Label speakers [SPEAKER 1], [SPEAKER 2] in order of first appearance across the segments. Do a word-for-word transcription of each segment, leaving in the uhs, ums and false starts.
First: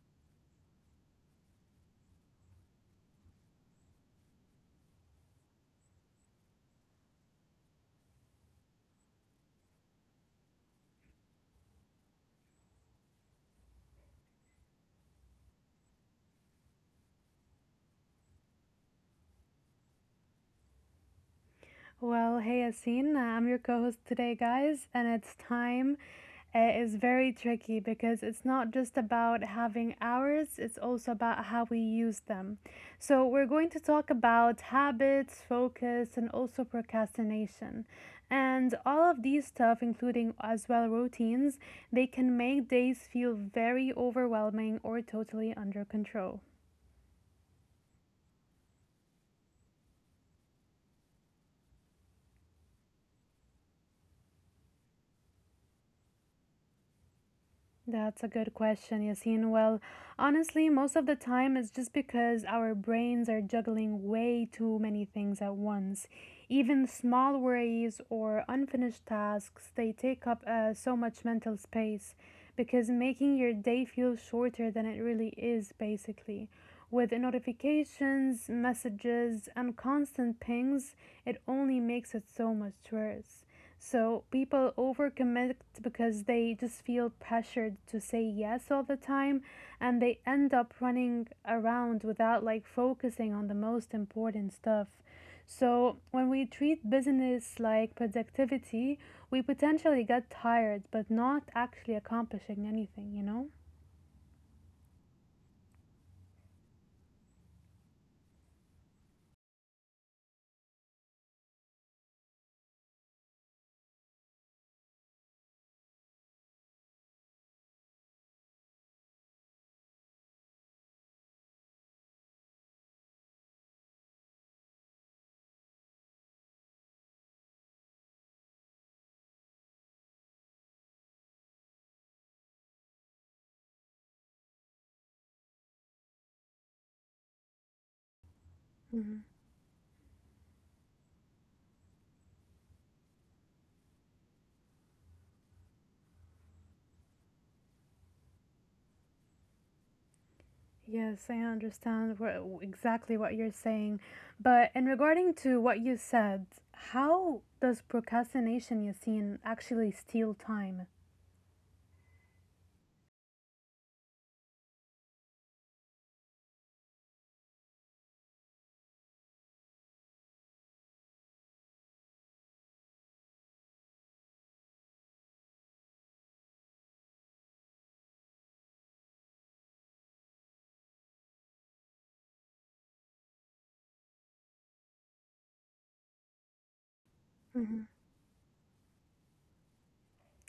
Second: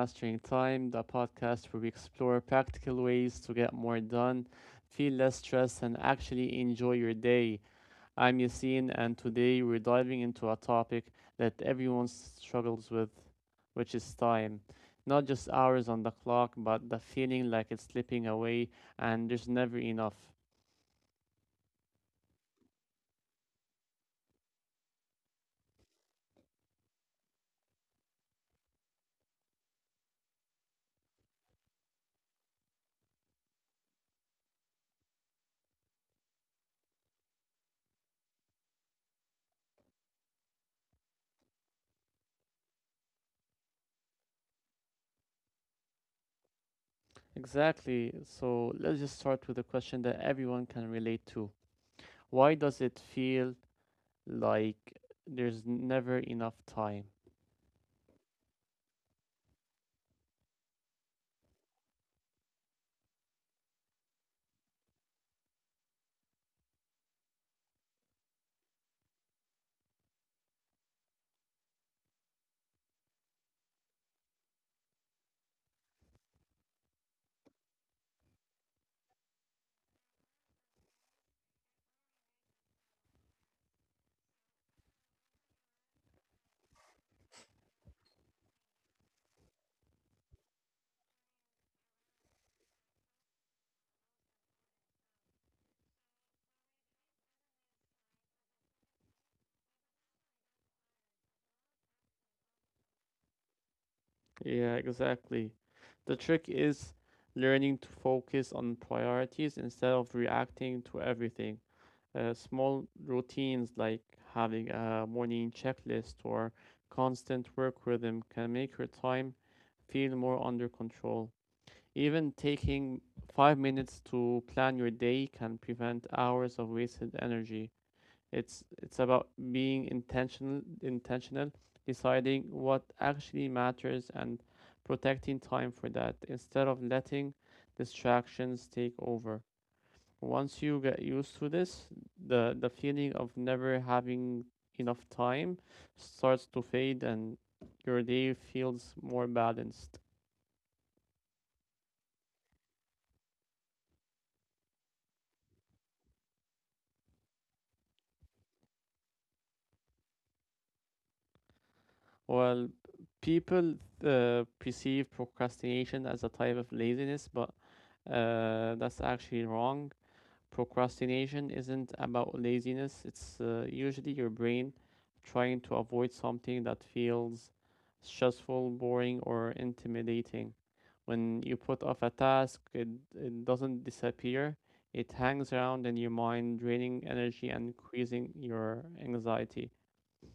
[SPEAKER 1] Mastering Time, the podcast where we explore practical ways to get more done, feel less stressed, and actually enjoy your day. I'm Yassine, and today we're diving into a topic that everyone s- struggles with, which is time. Not just hours on the clock, but the feeling like it's slipping away and there's never enough.
[SPEAKER 2] Well, hey, Asin, I'm your co host today, guys, and it's time. Uh, is very tricky because it's not just about having hours, it's also about how we use them. So, we're going to talk about habits, focus, and also procrastination. And all of these stuff, including as well routines, they can make days feel very overwhelming or totally under control.
[SPEAKER 1] Exactly. So let's just start with a question that everyone can relate to. Why does it feel Like, there's never enough time.
[SPEAKER 2] That's a good question, Yasin. Well, honestly, most of the time it's just because our brains are juggling way too many things at once. Even small worries or unfinished tasks, they take up uh, so much mental space because making your day feel shorter than it really is, basically. With notifications, messages, and constant pings, it only makes it so much worse. So people overcommit because they just feel pressured to say yes all the time and they end up running around without like focusing on the most important stuff. So when we treat business like productivity, we potentially get tired but not actually accomplishing anything, you know?
[SPEAKER 1] Yeah, exactly. The trick is learning to focus on priorities instead of reacting to everything. Uh, small routines like having a morning checklist or constant work rhythm can make your time feel more under control. Even taking five minutes to plan your day can prevent hours of wasted energy. It's it's about being intentional intentional, deciding what actually matters and protecting time for that instead of letting distractions take over. Once you get used to this, the the feeling of never having enough time starts to fade and your day feels more balanced.
[SPEAKER 2] Yes, I understand what, exactly what you're saying. But in regarding to what you said, how does procrastination, Yassine, actually steal time?
[SPEAKER 1] Well, people uh, perceive procrastination as a type of laziness, but uh, that's actually wrong. Procrastination isn't about laziness, it's uh, usually your brain trying to avoid something that feels stressful, boring, or intimidating. When you put off a task, it, it doesn't disappear, it hangs around in your mind, draining energy
[SPEAKER 2] hmm
[SPEAKER 1] and increasing your anxiety.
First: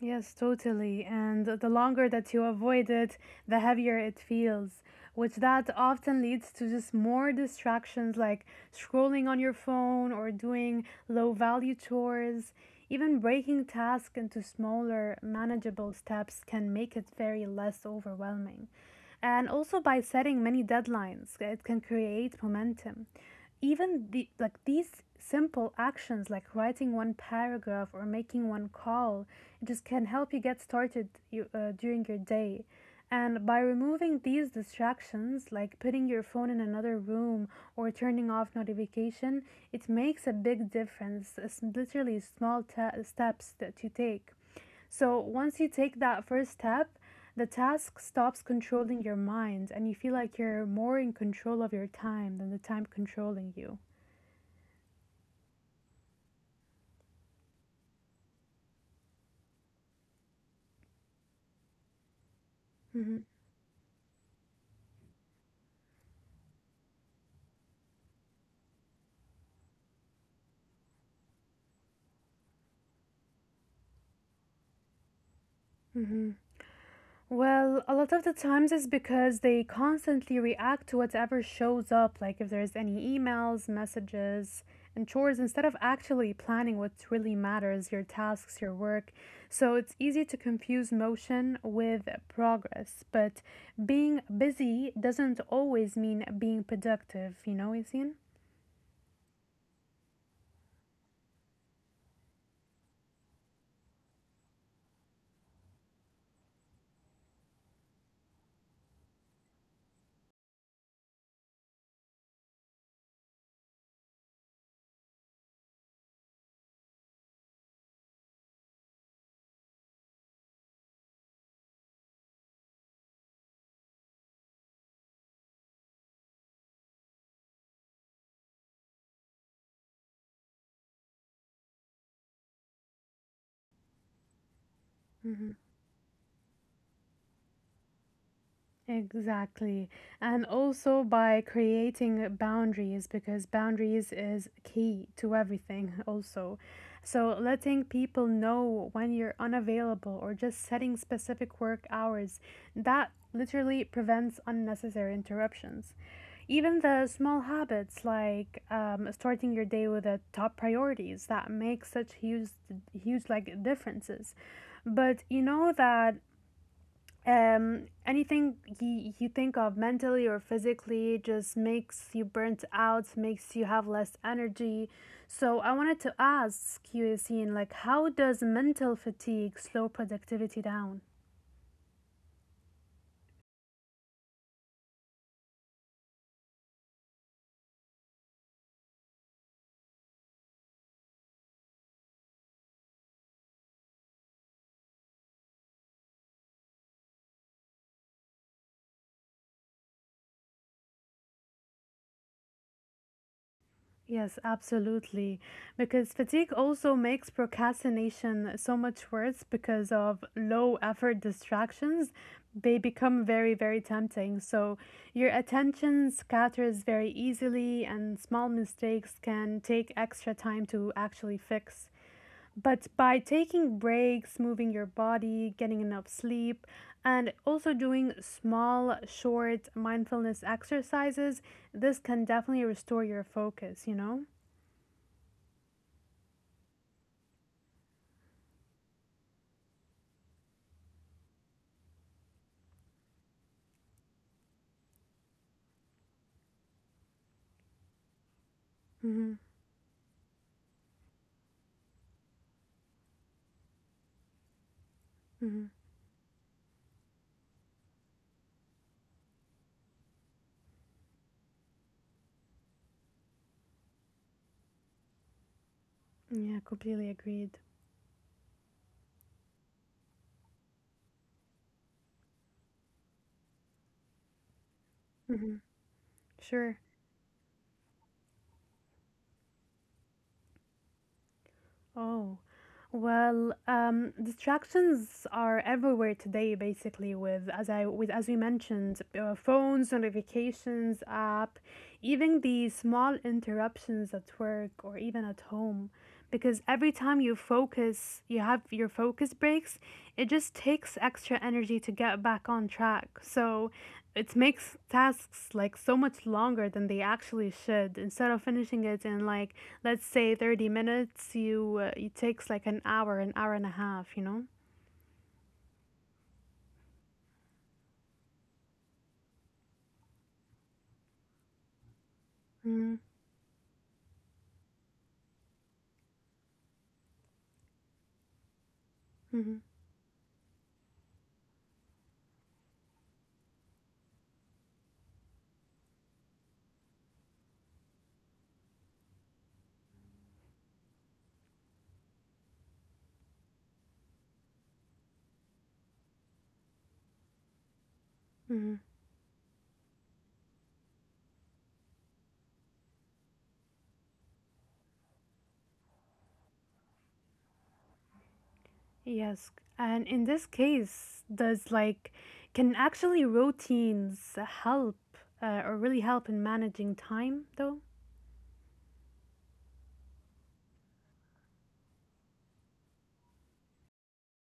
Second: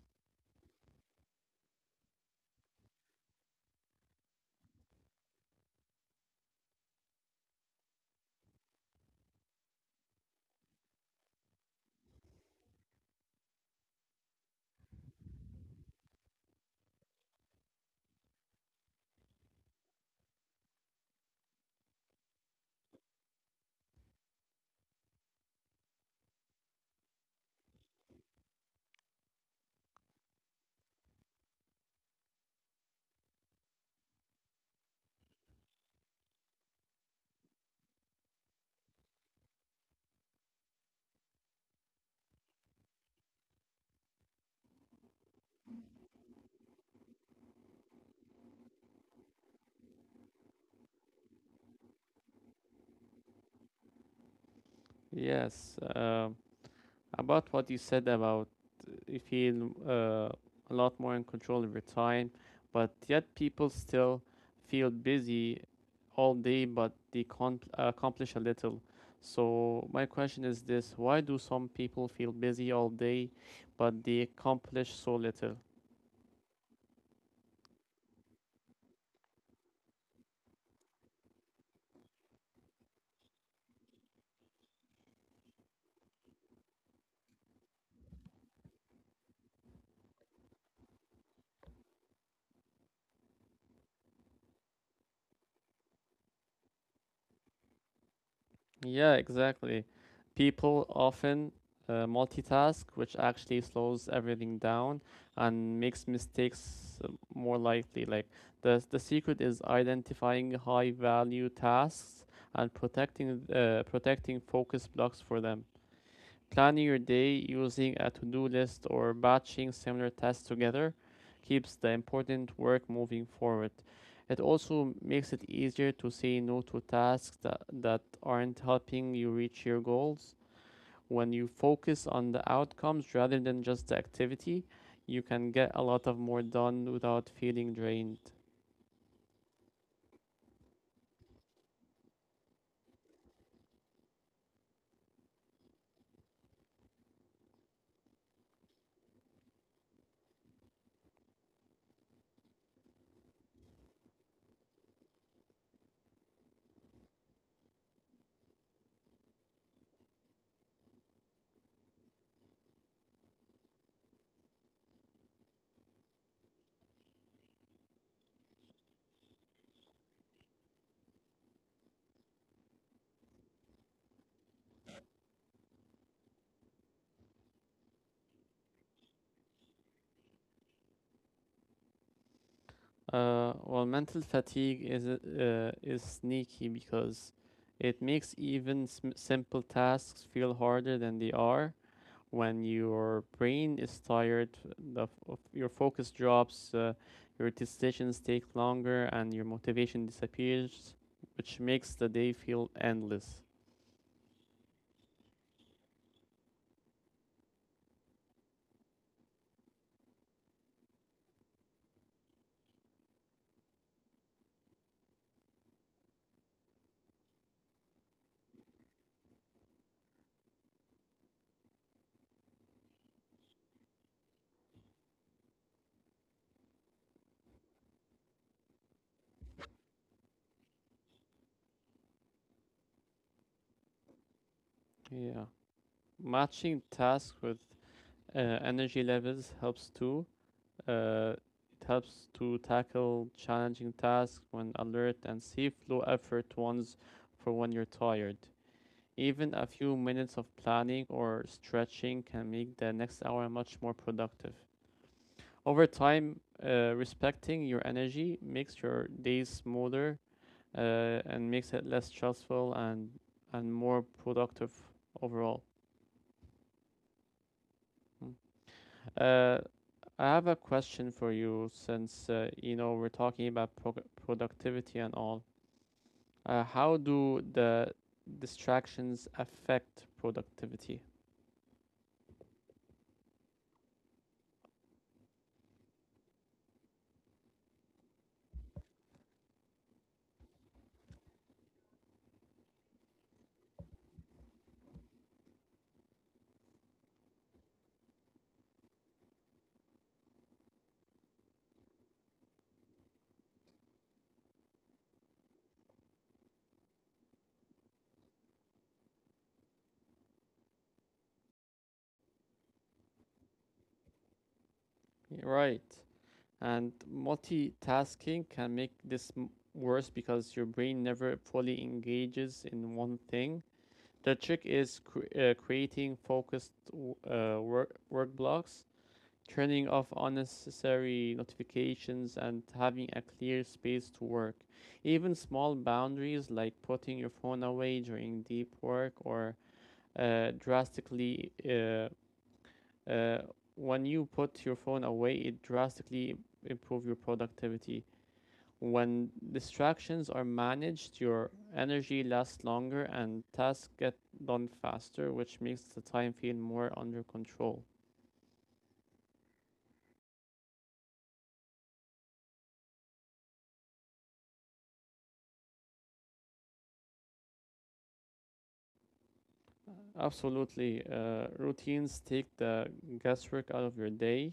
[SPEAKER 2] Yes, totally. And the longer that you avoid it, the heavier it feels, which that often leads to just more distractions like scrolling on your phone or doing low value chores. Even breaking tasks into smaller, manageable steps can make it very less overwhelming. And also by setting many deadlines uh, it can create momentum, even the like these simple actions like writing one paragraph or making one call, it just can help you get started you, uh, during your day. And by removing these distractions like putting your phone in another room or turning off notification, it makes a big difference. It's literally small ta steps that you take. So once you take that first step, the task stops controlling your mind and you feel like you're more in control of your time than the time controlling you.
[SPEAKER 1] Yes. Um, About what you said about uh, you feel uh, a lot more in control over time, but
[SPEAKER 2] Mhm.
[SPEAKER 1] yet people still feel busy all day, but they can't accomplish a little. So my question is this: Why do some people feel busy all day, but they accomplish so little?
[SPEAKER 2] Well, a lot of the times it's because they constantly react to whatever shows up, like if there's any emails, messages, and chores, instead of actually planning what really matters, your tasks, your work. So it's easy to confuse motion with progress, but being busy doesn't always mean being productive, you know, Yasin?
[SPEAKER 1] Yeah, exactly. People often uh, multitask, which actually slows everything down and makes mistakes uh, more likely. Like the the secret is identifying high value tasks and protecting uh, protecting focus blocks for them. Planning your day using a to do list or batching similar tasks together keeps the important work moving forward. It also makes it easier to say no to tasks that, that aren't helping you reach your goals. When you focus on the outcomes rather than just the activity, you can get a lot of more done without feeling drained.
[SPEAKER 2] Exactly. And also by creating boundaries, because boundaries is key to everything, also. So letting people know when you're unavailable or just setting specific work hours, that literally prevents unnecessary interruptions. Even the small habits like um, starting your day with the top priorities that make such huge, huge like differences. But you know that um, anything you, you think of mentally or physically just makes you burnt out, makes you have less energy. So I wanted to ask you, Yassine, like how does mental fatigue slow productivity down?
[SPEAKER 1] Uh, well, mental fatigue is uh, is sneaky because it makes even sm- simple tasks feel harder than they are. When your brain is tired, the f- of your focus drops, uh, your decisions take longer, and your motivation disappears, which makes the day feel endless.
[SPEAKER 2] Yes, absolutely. Because fatigue also makes procrastination so much worse because of low effort distractions. They become very, very tempting. So your attention scatters very easily, and small mistakes can take extra time to actually fix. But by taking breaks, moving your body, getting enough sleep, and also doing small, short mindfulness exercises, this can definitely restore your focus, you know?
[SPEAKER 1] Yeah, matching tasks with uh, energy levels helps too Uh, it helps to tackle challenging tasks when alert and see flow effort ones for when you're tired.
[SPEAKER 2] Mm-hmm.
[SPEAKER 1] Even a few minutes of planning or stretching can make the next hour much more productive.
[SPEAKER 2] Mm-hmm.
[SPEAKER 1] Over time, uh, respecting your energy makes your days smoother uh, and makes it less stressful and and more productive overall.
[SPEAKER 2] Yeah, completely agreed.
[SPEAKER 1] Mm. Uh, I have a question for you since uh, you know we're talking about pro- productivity and all.
[SPEAKER 2] Mm-hmm.
[SPEAKER 1] Uh,
[SPEAKER 2] Sure.
[SPEAKER 1] how do the distractions affect productivity?
[SPEAKER 2] Oh, well, um, distractions are everywhere today, basically. With as I with as we mentioned, uh, phones, notifications, app, even the small interruptions at work or even at home, because every time you focus, you have your focus breaks. It just takes extra energy to get back on track. So it makes tasks like so much longer than they actually should. Instead of finishing it in like let's say thirty minutes, you uh, it takes like an hour, an hour and a half, you know?
[SPEAKER 1] Right. And multitasking can make this m- worse because your brain never fully engages in
[SPEAKER 2] Mhm.
[SPEAKER 1] one thing. The trick is cre- uh, creating focused w- uh, work work blocks,
[SPEAKER 2] Mhm.
[SPEAKER 1] turning off unnecessary notifications and having a clear space to work. Even small boundaries like putting your phone away during deep work or uh, drastically, uh, uh, when you put your phone away, it drastically improve your productivity.
[SPEAKER 2] Mhm.
[SPEAKER 1] When distractions are managed, your energy lasts longer and tasks get done faster, which makes the time feel more under control.
[SPEAKER 2] Yes. And in this case, does like can actually routines help uh, or really help in managing time though?
[SPEAKER 1] Absolutely. Uh, routines take the guesswork out of your day.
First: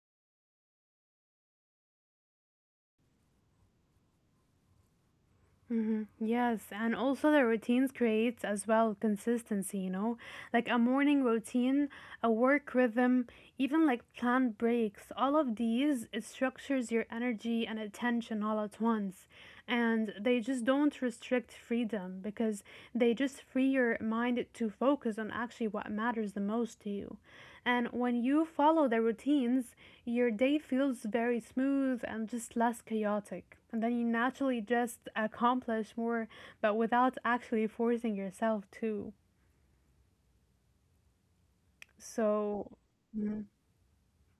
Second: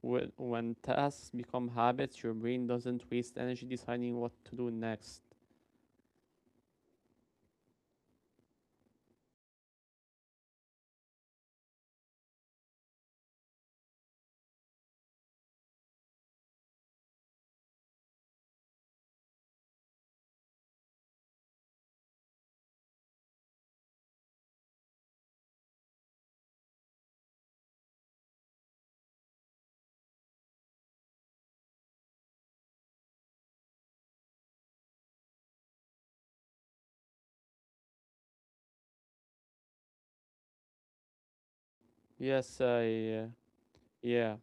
[SPEAKER 1] When, when tasks become habits, your brain doesn't waste energy deciding what to do next.
[SPEAKER 2] Mhm. Yes, and also the routines creates as well consistency, you know, like a morning routine, a work rhythm, even like planned breaks. All of these it structures your energy and attention all at once. And they just don't restrict freedom because they just free your mind to focus on actually what matters the most to you. And when you follow the routines, your day feels very smooth and just less chaotic. And then you naturally just accomplish more, but without actually forcing yourself to.
[SPEAKER 1] Yes,
[SPEAKER 2] So,
[SPEAKER 1] I, uh,
[SPEAKER 2] mhm,
[SPEAKER 1] yeah.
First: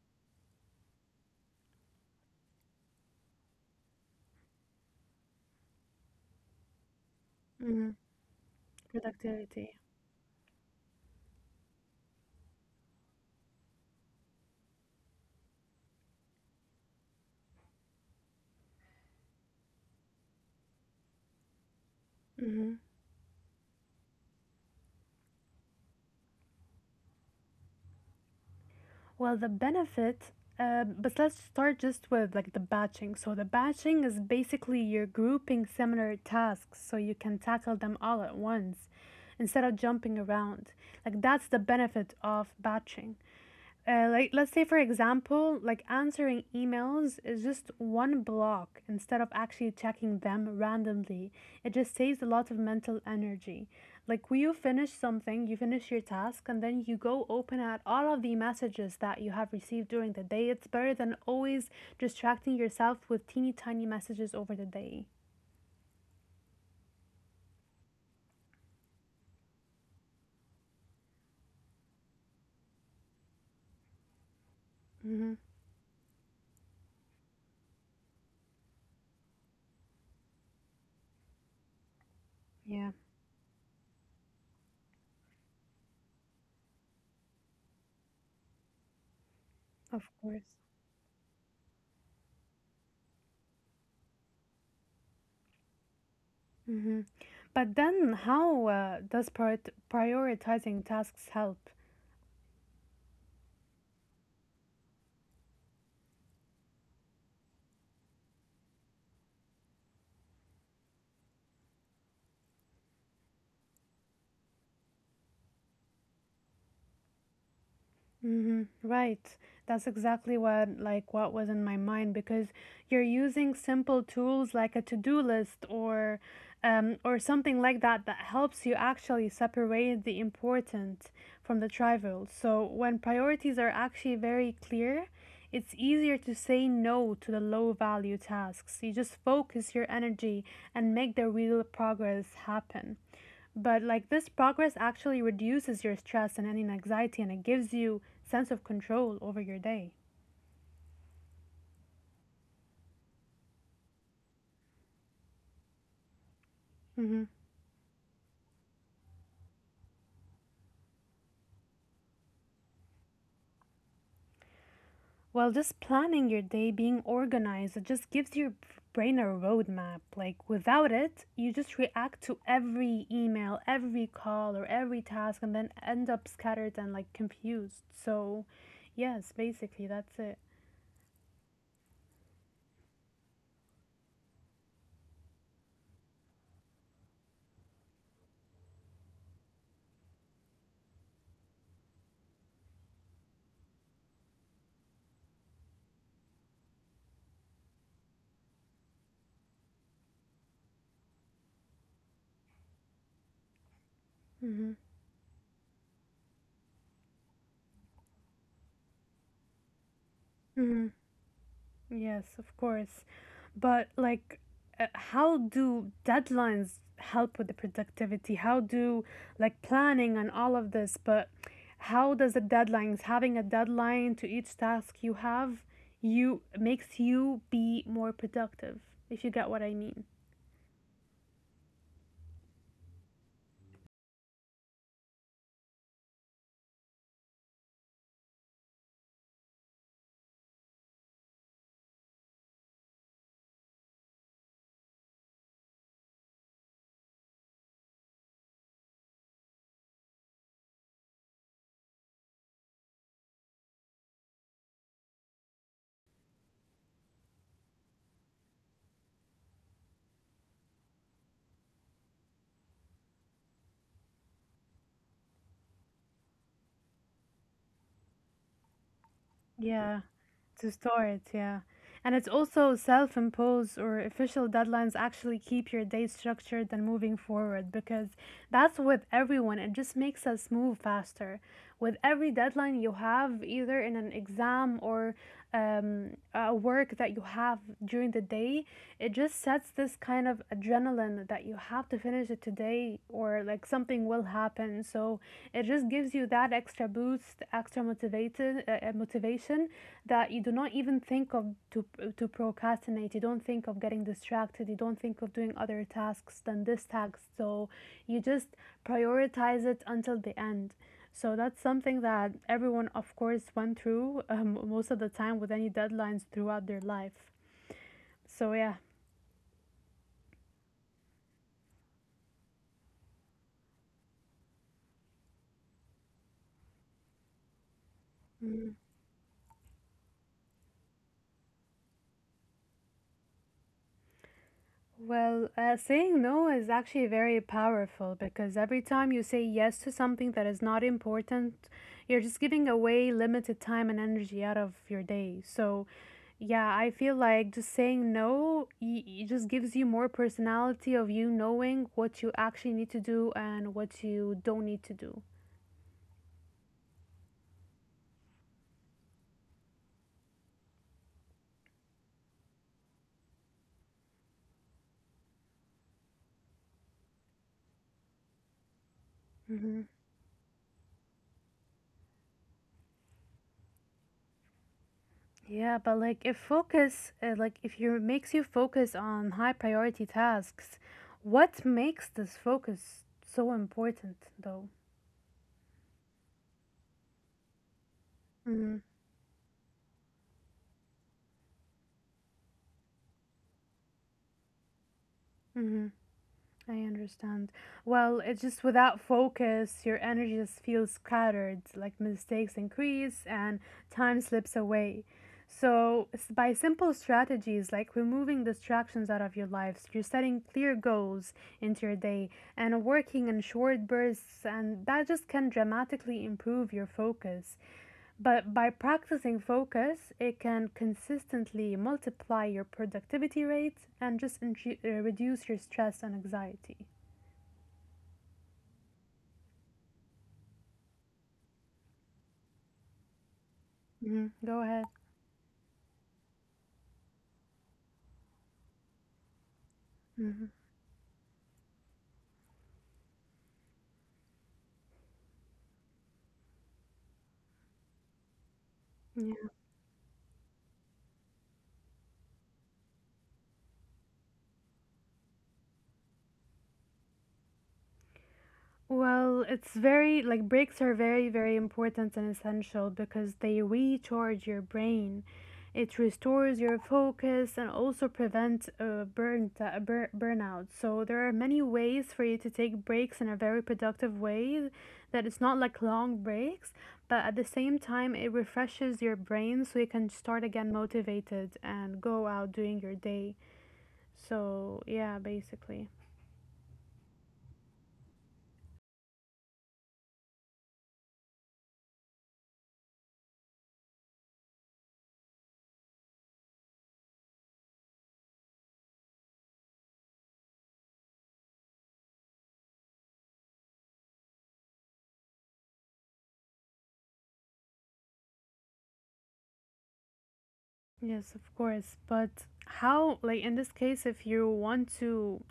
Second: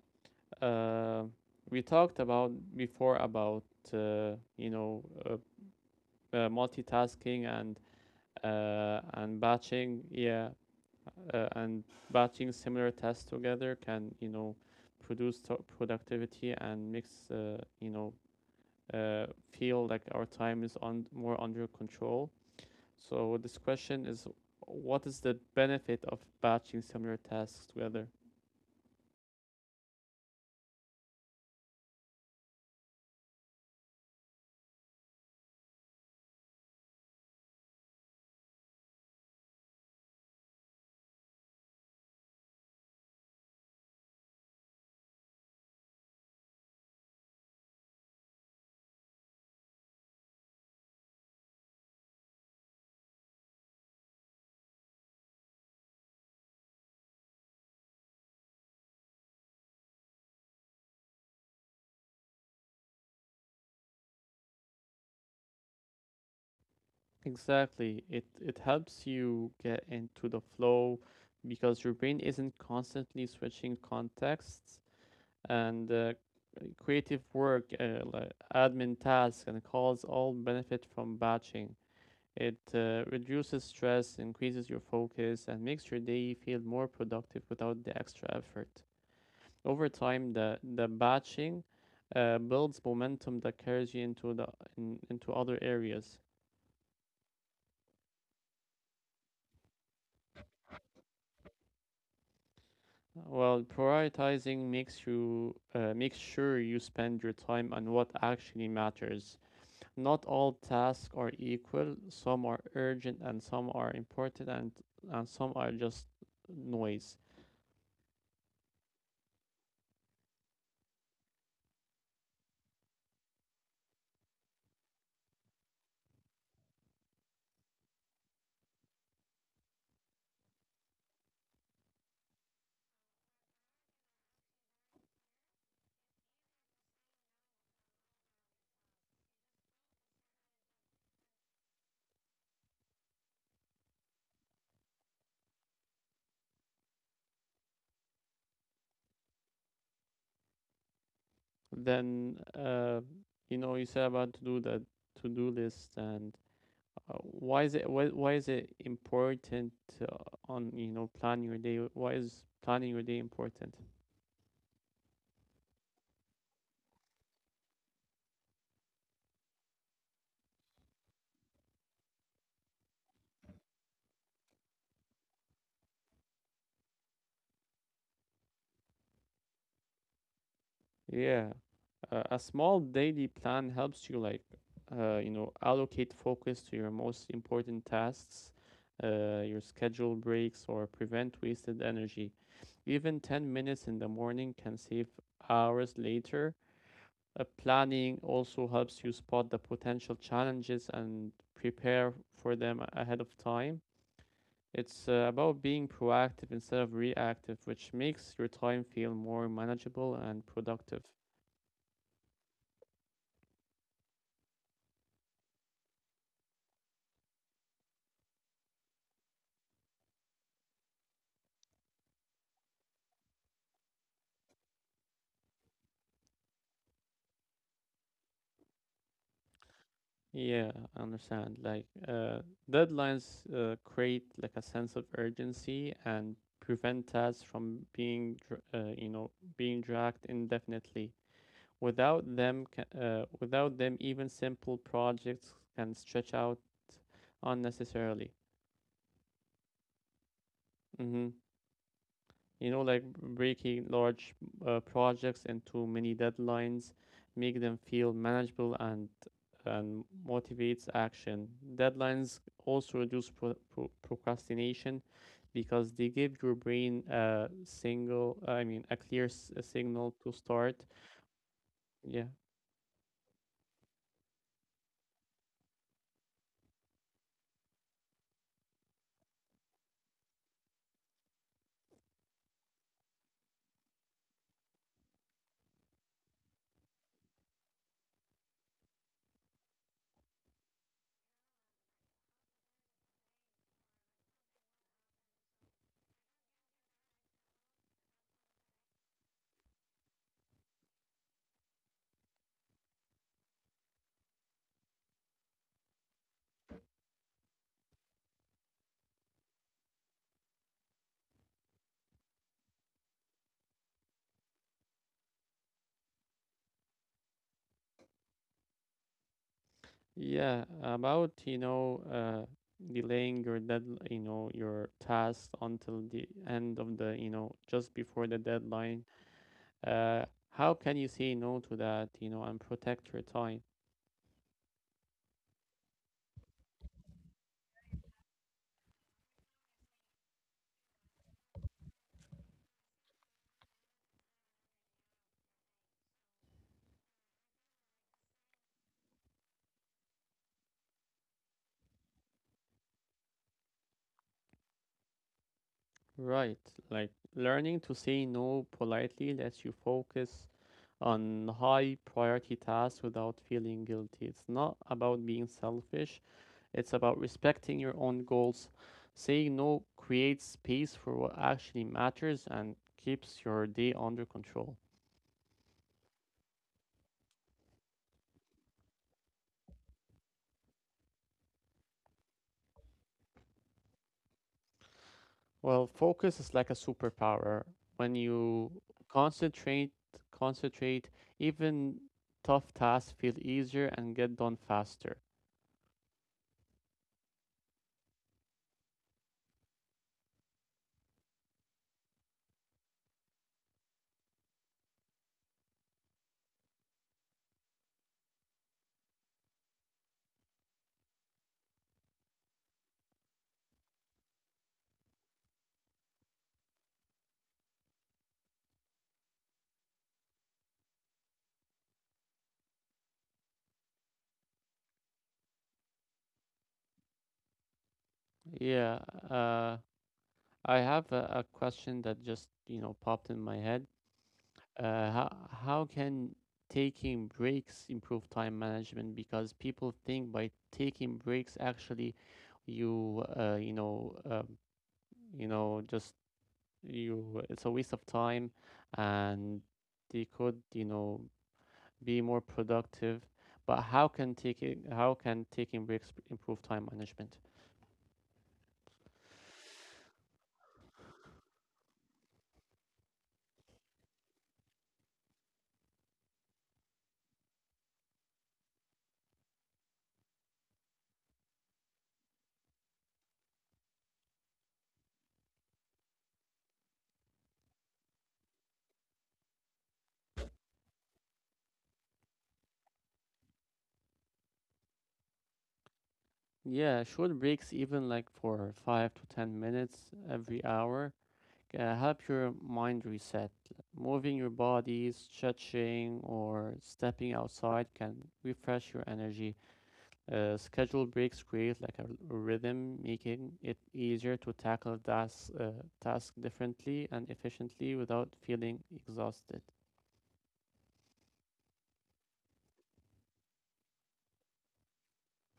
[SPEAKER 1] Uh, we talked about before about uh, you know uh, uh, multitasking and
[SPEAKER 2] mhm,
[SPEAKER 1] uh, and
[SPEAKER 2] productivity.
[SPEAKER 1] batching. Yeah, uh, and batching similar tasks together can you know produce to- productivity and mix uh, you know uh, feel like our time is on more under control.
[SPEAKER 2] Mhm.
[SPEAKER 1] So this question is, what is the benefit of batching similar tasks together?
[SPEAKER 2] Well, the benefit, uh, but let's start just with like the batching. So, the batching is basically you're grouping similar tasks so you can tackle them all at once instead of jumping around. Like, that's the benefit of batching. Uh, like let's say for example, like answering emails is just one block instead of actually checking them randomly. It just saves a lot of mental energy. Like when you finish something, you finish your task and then you go open at all of the messages that you have received during the day. It's better than always distracting yourself with teeny tiny messages over the day.
[SPEAKER 1] Exactly, it it helps you get into the flow because your brain isn't constantly switching contexts
[SPEAKER 2] Mm-hmm.
[SPEAKER 1] and uh, creative work, uh, like admin tasks and calls all benefit from batching. It
[SPEAKER 2] Yeah,
[SPEAKER 1] uh, reduces stress, increases your focus, and makes your day feel more productive without the extra effort. Over
[SPEAKER 2] of
[SPEAKER 1] time,
[SPEAKER 2] course.
[SPEAKER 1] the the batching uh, builds momentum that carries you into the in, into other areas.
[SPEAKER 2] Mm-hmm. But then how uh, does prior- prioritizing tasks help?
[SPEAKER 1] Well, prioritizing makes you uh, makes sure you spend your time on what actually matters. Not all tasks are equal. Some are urgent and some are important and and some are just noise.
[SPEAKER 2] Mm-hmm. Right. That's exactly what like what was in my mind because you're using simple tools like a to-do list or um, or something like that that helps you actually separate the important from the trivial. So when priorities are actually very clear, it's easier to say no to the low value tasks. You just focus your energy and make the real progress happen. But like this progress actually reduces your stress and any anxiety and it gives you sense of control over your day.
[SPEAKER 1] Then uh, you know you said about to do the to do list and uh,
[SPEAKER 2] hmm
[SPEAKER 1] why is it why, why is it important uh, on you know plan your day. Why is planning your day important?
[SPEAKER 2] Well, just planning your day, being organized, it just gives your brain a roadmap. Like without it, you just react to every email, every call, or every task and then end up scattered and like confused. So, yes, basically that's it.
[SPEAKER 1] yeah uh, a small daily plan helps you like uh, you know allocate focus to your most important tasks, uh, your schedule breaks or prevent wasted energy. Even ten minutes in the morning can save hours later. Uh, planning also helps you spot the potential challenges and prepare for them a- ahead of time.
[SPEAKER 2] hmm
[SPEAKER 1] It's uh, about being proactive instead of reactive, which makes your time feel more manageable and
[SPEAKER 2] hmm
[SPEAKER 1] productive.
[SPEAKER 2] Yes, of course. But like, uh, how do deadlines help with the productivity? How do like planning and all of this, but how does the deadlines, having a deadline to each task you have, you makes you be more productive, if you get what I mean.
[SPEAKER 1] Yeah, I understand. Like, uh, deadlines uh, create like a sense of urgency and prevent tasks from being, dr- uh, you know, being dragged indefinitely. Without them, ca- uh, without them, even simple projects can stretch out unnecessarily. Mm-hmm. You know, like breaking large uh, projects into many deadlines, make them feel manageable and and motivates action. Deadlines also reduce pro- pro- procrastination because they give your brain a single, I mean, a clear s- a
[SPEAKER 2] Yeah,
[SPEAKER 1] signal to
[SPEAKER 2] to
[SPEAKER 1] start.
[SPEAKER 2] store it, yeah. And
[SPEAKER 1] Yeah,
[SPEAKER 2] it's also self-imposed or official deadlines actually keep your day structured and moving forward because that's with everyone. It just makes us move faster with every deadline you have, either in an exam or um, a work that you have during the day, it just sets this kind of adrenaline that you have to finish it today or like something will happen. So it just gives you that extra boost, extra motivated uh, uh, motivation that you do not even think of to to procrastinate. You don't think of getting distracted. You don't think of doing other tasks than this task. So you just prioritize it until the end. So that's something that everyone, of course, went through um, most of the time with any deadlines throughout their life. So, yeah.
[SPEAKER 1] yeah. About you know, uh, delaying your dead, you know, your task until the end of the, you know, just before the deadline. Uh, how can you say no to that, you know, and protect your time?
[SPEAKER 2] Well, uh, saying no is actually very powerful because every time you say yes to something that is not important, you're just giving away limited time and energy out of your day. So, yeah, I feel like just saying no, y- it just gives you more personality of you knowing what you actually need to do and what you don't need to do.
[SPEAKER 1] Right. Like learning to say no politely lets you focus on high priority tasks without feeling guilty. It's not about being selfish, it's about respecting your own goals. Saying
[SPEAKER 2] Mm-hmm.
[SPEAKER 1] no creates space for what actually matters and keeps your day under control.
[SPEAKER 2] Yeah, but like if focus, uh, like if you makes you focus on high priority tasks, what makes this focus so important though?
[SPEAKER 1] Well, focus is like a superpower. When you concentrate, concentrate, even tough tasks feel easier and get done faster.
[SPEAKER 2] Mm-hmm. I understand. Well, it's just without focus, your energy just feels scattered, like mistakes increase and time slips away. So, s- by simple strategies like removing distractions out of your lives, you're setting clear goals into your day and working in short bursts, and that just can dramatically improve your focus. But by practicing focus, it can consistently multiply your productivity rate and just intru- uh, reduce your stress and anxiety.
[SPEAKER 1] Yeah, uh, I have a, a question that just, you know, popped in my head.
[SPEAKER 2] Mhm, go ahead.
[SPEAKER 1] Uh, how how can taking breaks improve time management? Because people think by
[SPEAKER 2] hmm
[SPEAKER 1] taking breaks, actually, you, uh, you know, uh, you know, just you it's a waste of time
[SPEAKER 2] Yeah.
[SPEAKER 1] and they could you know be more productive. But how can taking how can taking breaks improve time management?
[SPEAKER 2] Well, it's very, like, breaks are very, very important and essential because they recharge your brain. It restores your focus and also prevents uh, burn, uh, bur- burnout. So there are many ways for you to take breaks in a very productive way that it's not like long breaks, but at the same time, it refreshes your brain so you can start again motivated and go out doing your day. So, yeah, basically.
[SPEAKER 1] Yeah Short breaks, even like for five to ten minutes every hour, uh, help your mind reset. Moving your body, stretching or stepping outside can refresh your energy. Uh, scheduled breaks create like a rhythm, making it easier to tackle das, uh, task differently and efficiently without feeling exhausted.
[SPEAKER 2] Yes, of course. But how, like in this case, if you want to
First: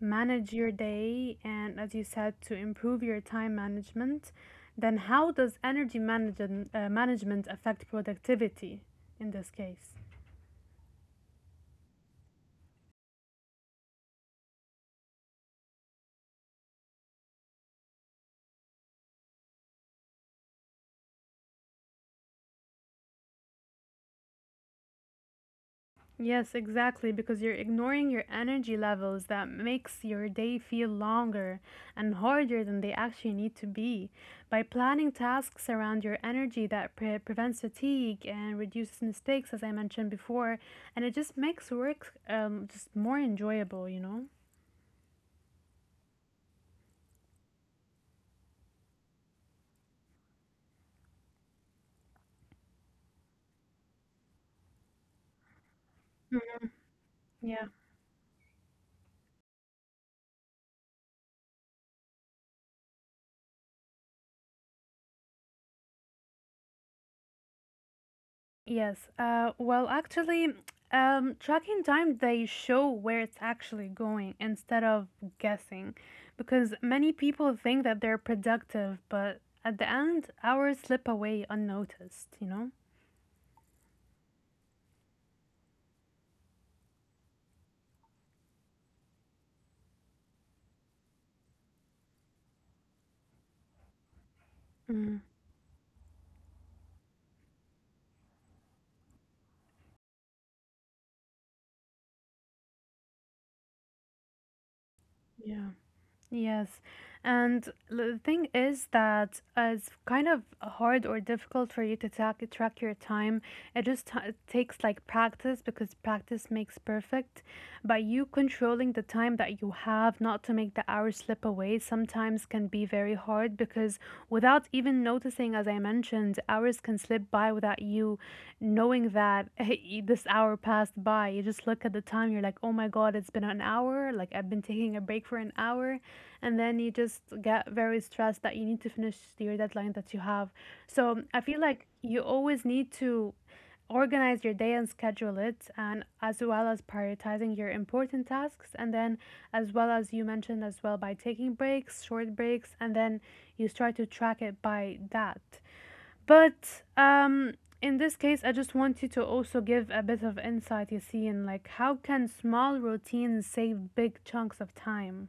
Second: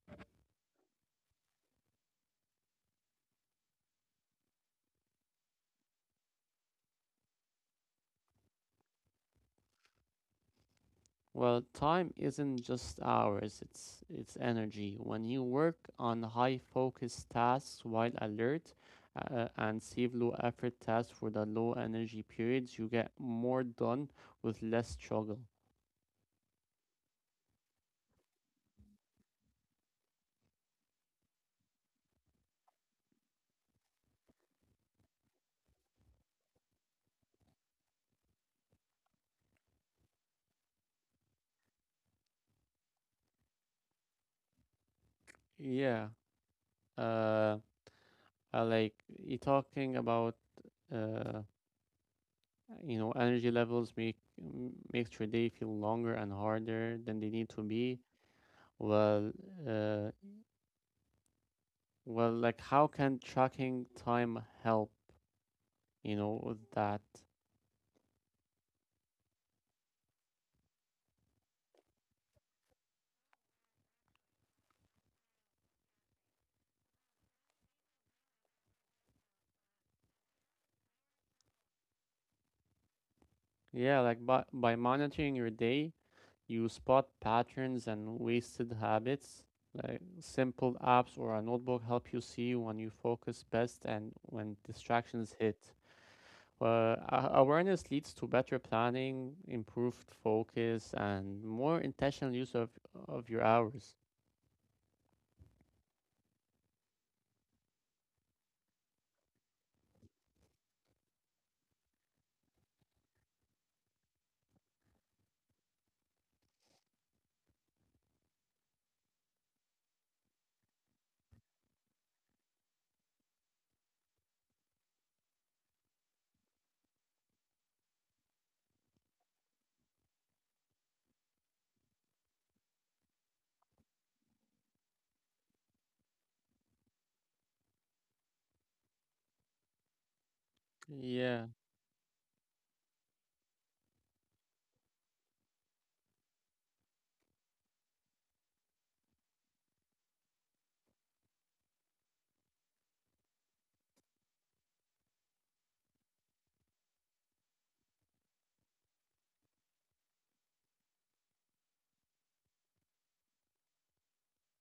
[SPEAKER 2] manage your day and, as you said, to improve your time management, then how does energy manage- uh, management affect productivity in this case?
[SPEAKER 1] Well, time isn't just hours; it's it's energy. When you work on high focus tasks while alert, uh, uh, and save low effort tasks for the low energy periods, you get more done with less struggle.
[SPEAKER 2] Yes, exactly, because you're ignoring your energy levels that makes your day feel longer and harder than they actually need to be. By planning tasks around your energy that pre- prevents fatigue and reduces mistakes, as I mentioned before, and it just makes work um, just more enjoyable, you know?
[SPEAKER 1] Yeah. Uh, I like you talking about uh you know energy levels make m- makes your day feel longer and harder than they need
[SPEAKER 2] Yeah.
[SPEAKER 1] to be. well uh, well like, how can tracking time help you know with that?
[SPEAKER 2] Yes. Uh, well, actually, um, tracking time, they show where it's actually going instead of guessing. Because many people think that they're productive, but at the end, hours slip away unnoticed, you know?
[SPEAKER 1] Yeah Like, by, by monitoring your day you spot patterns and wasted habits. Like simple apps or a notebook help you see when you focus best and when
[SPEAKER 2] Mm,
[SPEAKER 1] distractions hit. Well, a- awareness leads to better planning, improved focus, and more intentional use of, of your hours.
[SPEAKER 2] yeah. Yes. And the thing is that uh, it's kind of hard or difficult for you to track track your time. It just t- it takes like practice because practice makes perfect. By you controlling the time that you have, not to make the hours slip away, sometimes can be very hard because without even noticing, as I mentioned, hours can slip by without you knowing that y- this hour passed by. You just look at the time, you're like, oh my God, it's been an hour. Like I've been taking a break for an hour and then you just get very stressed that you need to finish your deadline that you have. So I feel like
[SPEAKER 1] Yeah.
[SPEAKER 2] you always need to organize your day and schedule it, and as well as prioritizing your important tasks, and then as well as you mentioned as well by taking breaks, short breaks, and then you start to track it by that. But um in this case, I just want you to also give a bit of insight you see in, like, how can small routines save big chunks of time?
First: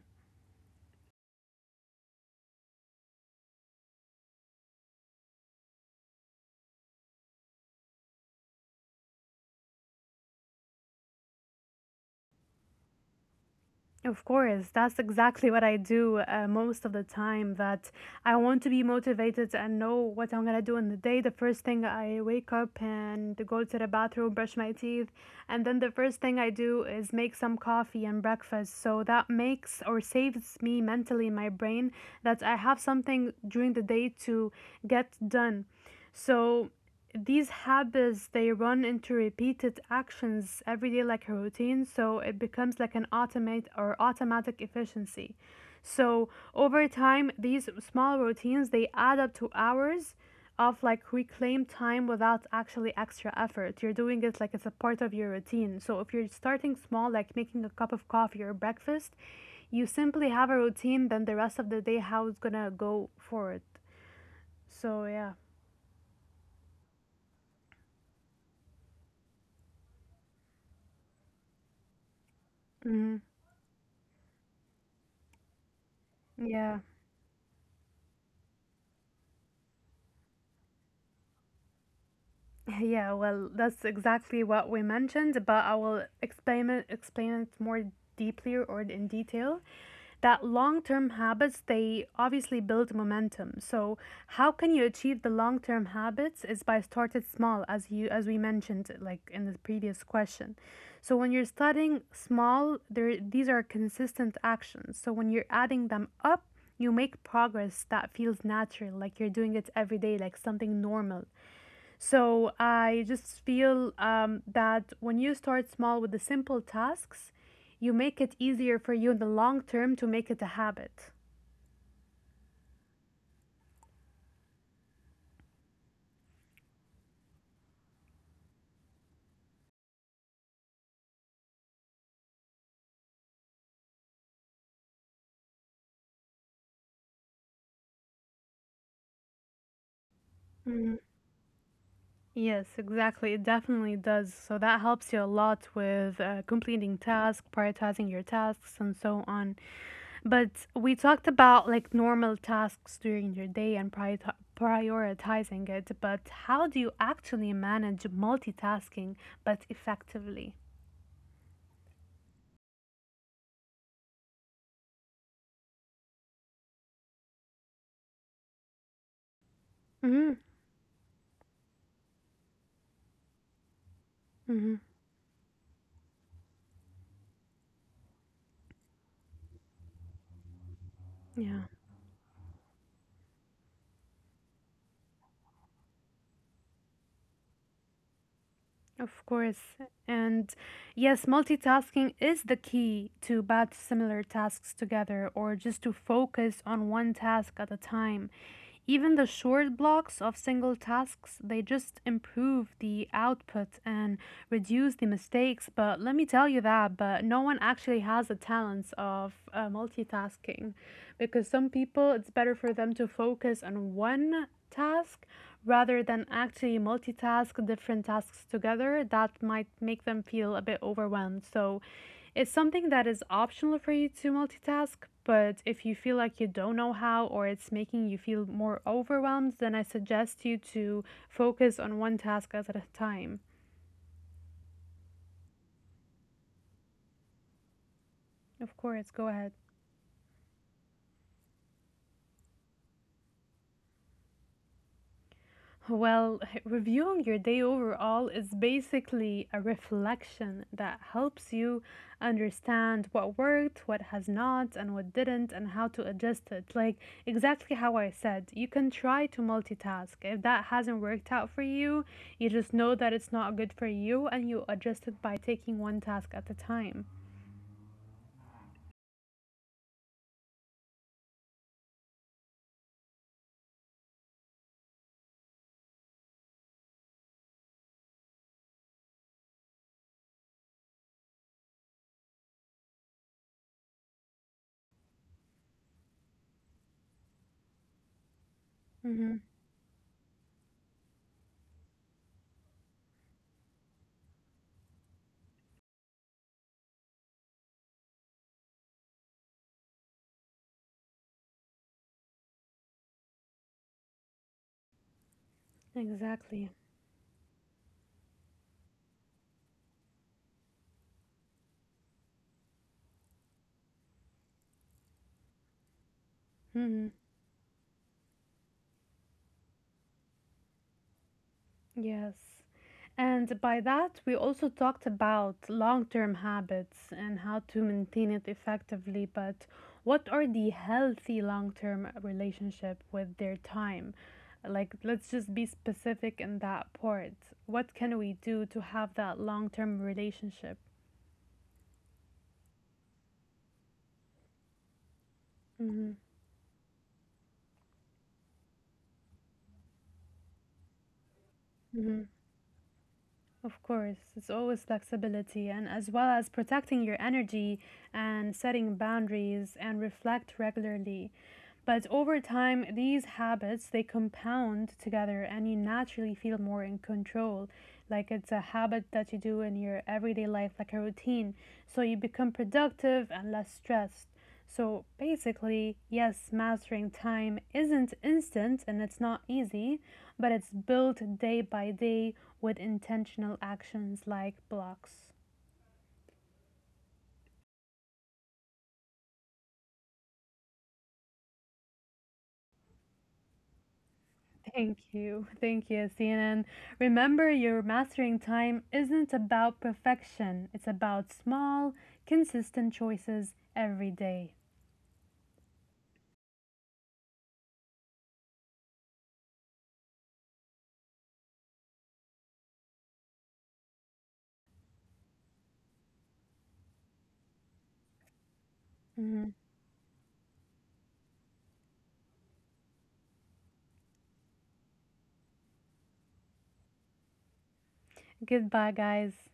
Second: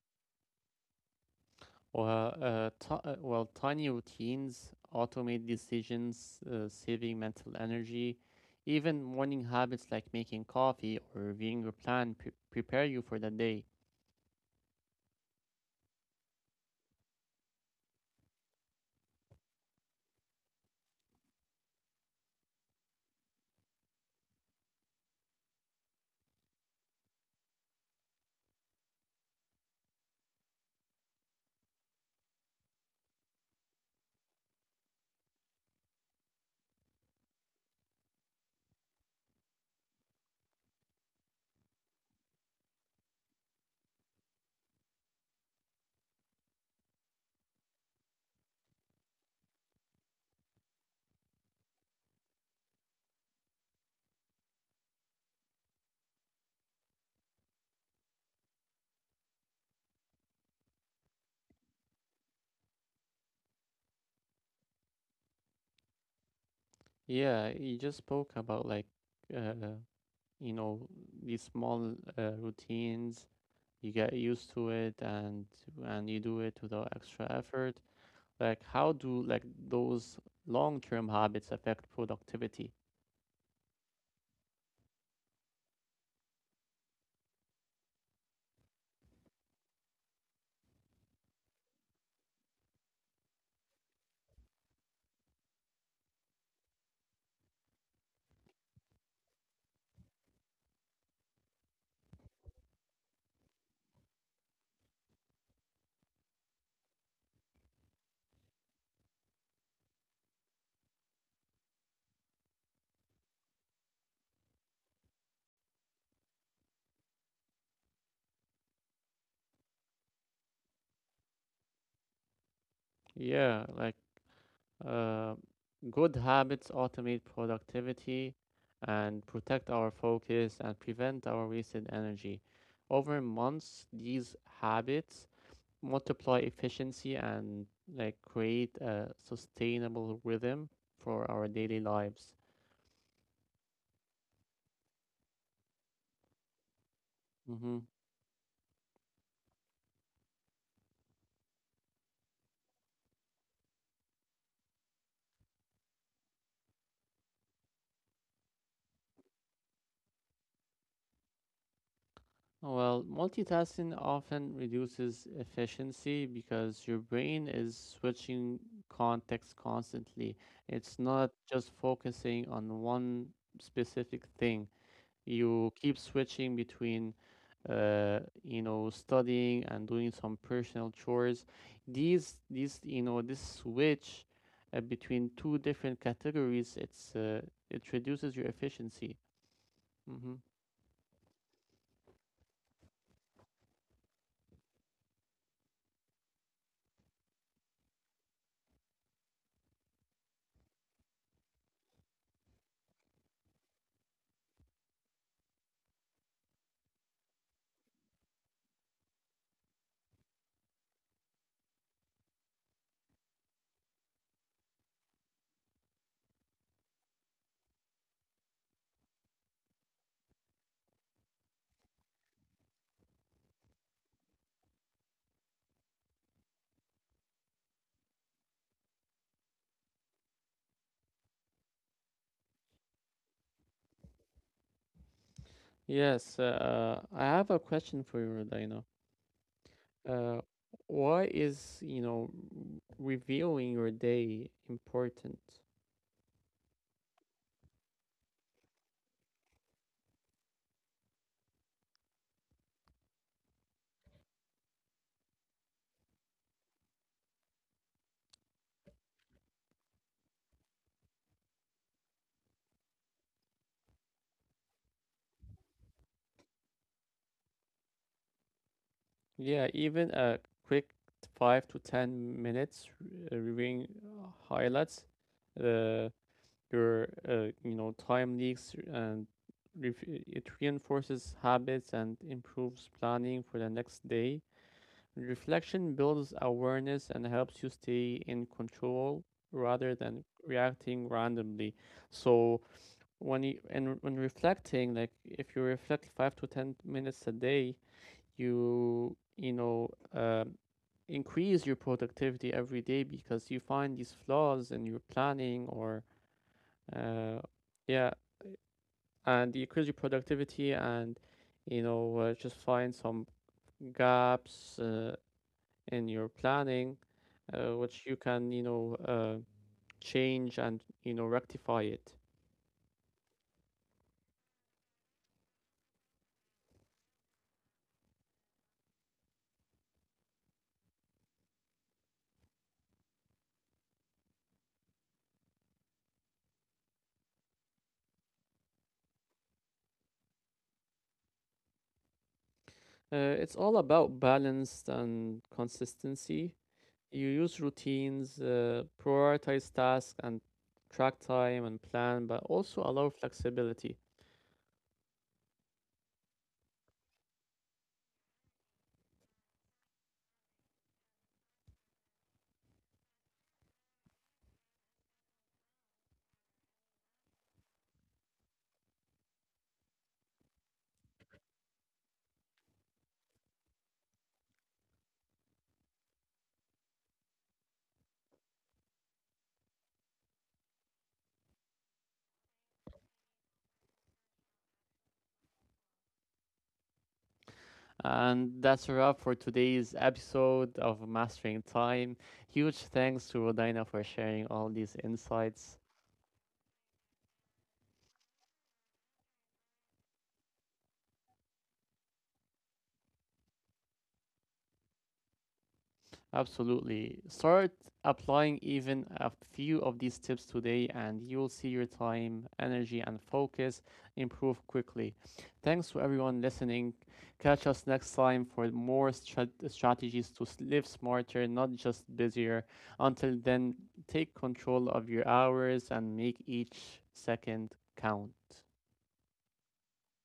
[SPEAKER 1] Well, uh, t- uh, well, tiny routines automate decisions, uh, saving mental energy. Even morning habits like making coffee or reviewing your plan pre- prepare you for the day.
[SPEAKER 2] Of course, that's exactly what I do uh, most of the time. That I want to be motivated and know what I'm gonna do in the day. The first thing, I wake up and go to the bathroom, brush my teeth, and then the first thing I do is make some coffee and breakfast. So that makes or saves me mentally in my brain that I have something during the day to get done. So these habits, they run into repeated actions every day like a routine, so it becomes like an automate or automatic efficiency. So over time, these small routines, they add up to hours of like reclaimed time without actually extra effort. You're doing it like it's a part of your routine. So if you're starting small, like making a cup of coffee or breakfast, you simply have a routine, then the rest of the day how it's gonna go forward. So yeah.
[SPEAKER 1] Yeah, you just spoke about like, uh, you know, these small uh, routines,
[SPEAKER 2] Hmm.
[SPEAKER 1] you get used to it and and you do it without extra
[SPEAKER 2] Yeah,
[SPEAKER 1] effort. Like, how do like those long-term habits affect productivity?
[SPEAKER 2] yeah, well, that's exactly what we mentioned, but I will explain it, explain it more deeply or in detail. That long-term habits, they obviously build momentum. So how can you achieve the long-term habits is by started small, as you as we mentioned, like in the previous question. So when you're starting small, there these are consistent actions. So when you're adding them up, you make progress that feels natural, like you're doing it every day, like something normal. So I just feel um, that when you start small with the simple tasks, you make it easier for you in the long term to make it a habit.
[SPEAKER 1] yeah like uh, Good habits automate productivity and protect our focus and prevent our wasted energy. Over months these habits multiply efficiency and like create a sustainable rhythm for our
[SPEAKER 2] Mm.
[SPEAKER 1] daily lives.
[SPEAKER 2] Yes, exactly. It definitely does. So that helps you a lot with uh, completing
[SPEAKER 1] Hmm.
[SPEAKER 2] tasks, prioritizing your tasks, and so on. But we talked about like normal tasks during your day and priorita- prioritizing it. But how do you actually manage multitasking but effectively?
[SPEAKER 1] Well, multitasking often reduces efficiency because your brain is switching context constantly. It's
[SPEAKER 2] Mm-hmm.
[SPEAKER 1] not just focusing on one specific thing.
[SPEAKER 2] Mm-hmm.
[SPEAKER 1] You keep switching between, uh, you know, studying and doing some personal chores.
[SPEAKER 2] Yeah.
[SPEAKER 1] These, these, you know, this switch uh, between two different categories, it's uh, it reduces your efficiency.
[SPEAKER 2] Of
[SPEAKER 1] Hmm.
[SPEAKER 2] course. And yes, multitasking is the key to batch similar tasks together or just to focus on one task at a time. Even the short blocks of single tasks, they just improve the output and reduce the mistakes. But let me tell you that, but no one actually has the talents of uh, multitasking because some people, it's better for them to focus on one task rather than actually multitask different tasks together, that might make them feel a bit overwhelmed. So it's something that is optional for you to multitask, but if you feel like you don't know how or it's making you feel more overwhelmed, then I suggest you to focus on one task at a time.
[SPEAKER 1] Yes, uh, I have a question for you, Rodina.
[SPEAKER 2] Of course, go ahead.
[SPEAKER 1] Uh, why is, you know, reviewing your day important?
[SPEAKER 2] Well, reviewing your day overall is basically a reflection that helps you understand what worked, what has not, and what didn't, and how to adjust it. Like exactly how I said, you can try to multitask. If that hasn't worked out for you, you just know that it's not good for you and you adjust it by taking one task at a time.
[SPEAKER 1] Yeah, even a quick five to ten minutes uh, reviewing uh, highlights, uh, your, uh, you know, time leaks and ref- it reinforces habits and improves planning for the next day. Reflection builds awareness and helps you stay in control rather
[SPEAKER 2] Mm-hmm.
[SPEAKER 1] than reacting randomly. So, when you and when reflecting, like if you reflect five to ten minutes a day, you you know um, increase your productivity every day because you find these flaws in your planning or
[SPEAKER 2] Exactly.
[SPEAKER 1] uh, yeah and you increase your productivity and you know uh, just find some gaps uh, in your planning uh,
[SPEAKER 2] Mhm.
[SPEAKER 1] which you can you know uh, change and you know rectify it.
[SPEAKER 2] Yes. And by that, we also talked about long term habits and how to maintain it effectively. But what are the healthy long term relationship with their time? Like, let's just be specific in that part. What can we do to have that long term relationship?
[SPEAKER 1] Uh, it's all about balance and consistency.
[SPEAKER 2] Mm-hmm.
[SPEAKER 1] You use routines, uh, prioritize tasks, and track time and plan, but also allow flexibility.
[SPEAKER 2] Of course, it's always flexibility and as well as protecting your energy and setting boundaries and reflect regularly. But over time, these habits, they compound together and you naturally feel more in control. Like it's a habit that you do in your everyday life, like a routine. So you become productive and less stressed. So basically, yes, mastering time isn't instant and it's not easy, but it's built day by day with intentional actions like blocks.
[SPEAKER 1] And that's a wrap for today's episode of Mastering Time. Huge thanks to Rodina for sharing all these
[SPEAKER 2] Thank
[SPEAKER 1] insights.
[SPEAKER 2] you. Thank you, C N N. Remember, your mastering time isn't about perfection, it's about small, consistent choices every day.
[SPEAKER 1] Absolutely. Start applying even a few of these tips today, and you'll see your time, energy, and focus improve quickly. Thanks to everyone listening. Catch us next time for more strat-
[SPEAKER 2] Mhm.
[SPEAKER 1] strategies to s- live smarter, not just busier. Until then, take control of your hours and make each second count.
[SPEAKER 2] Goodbye, guys.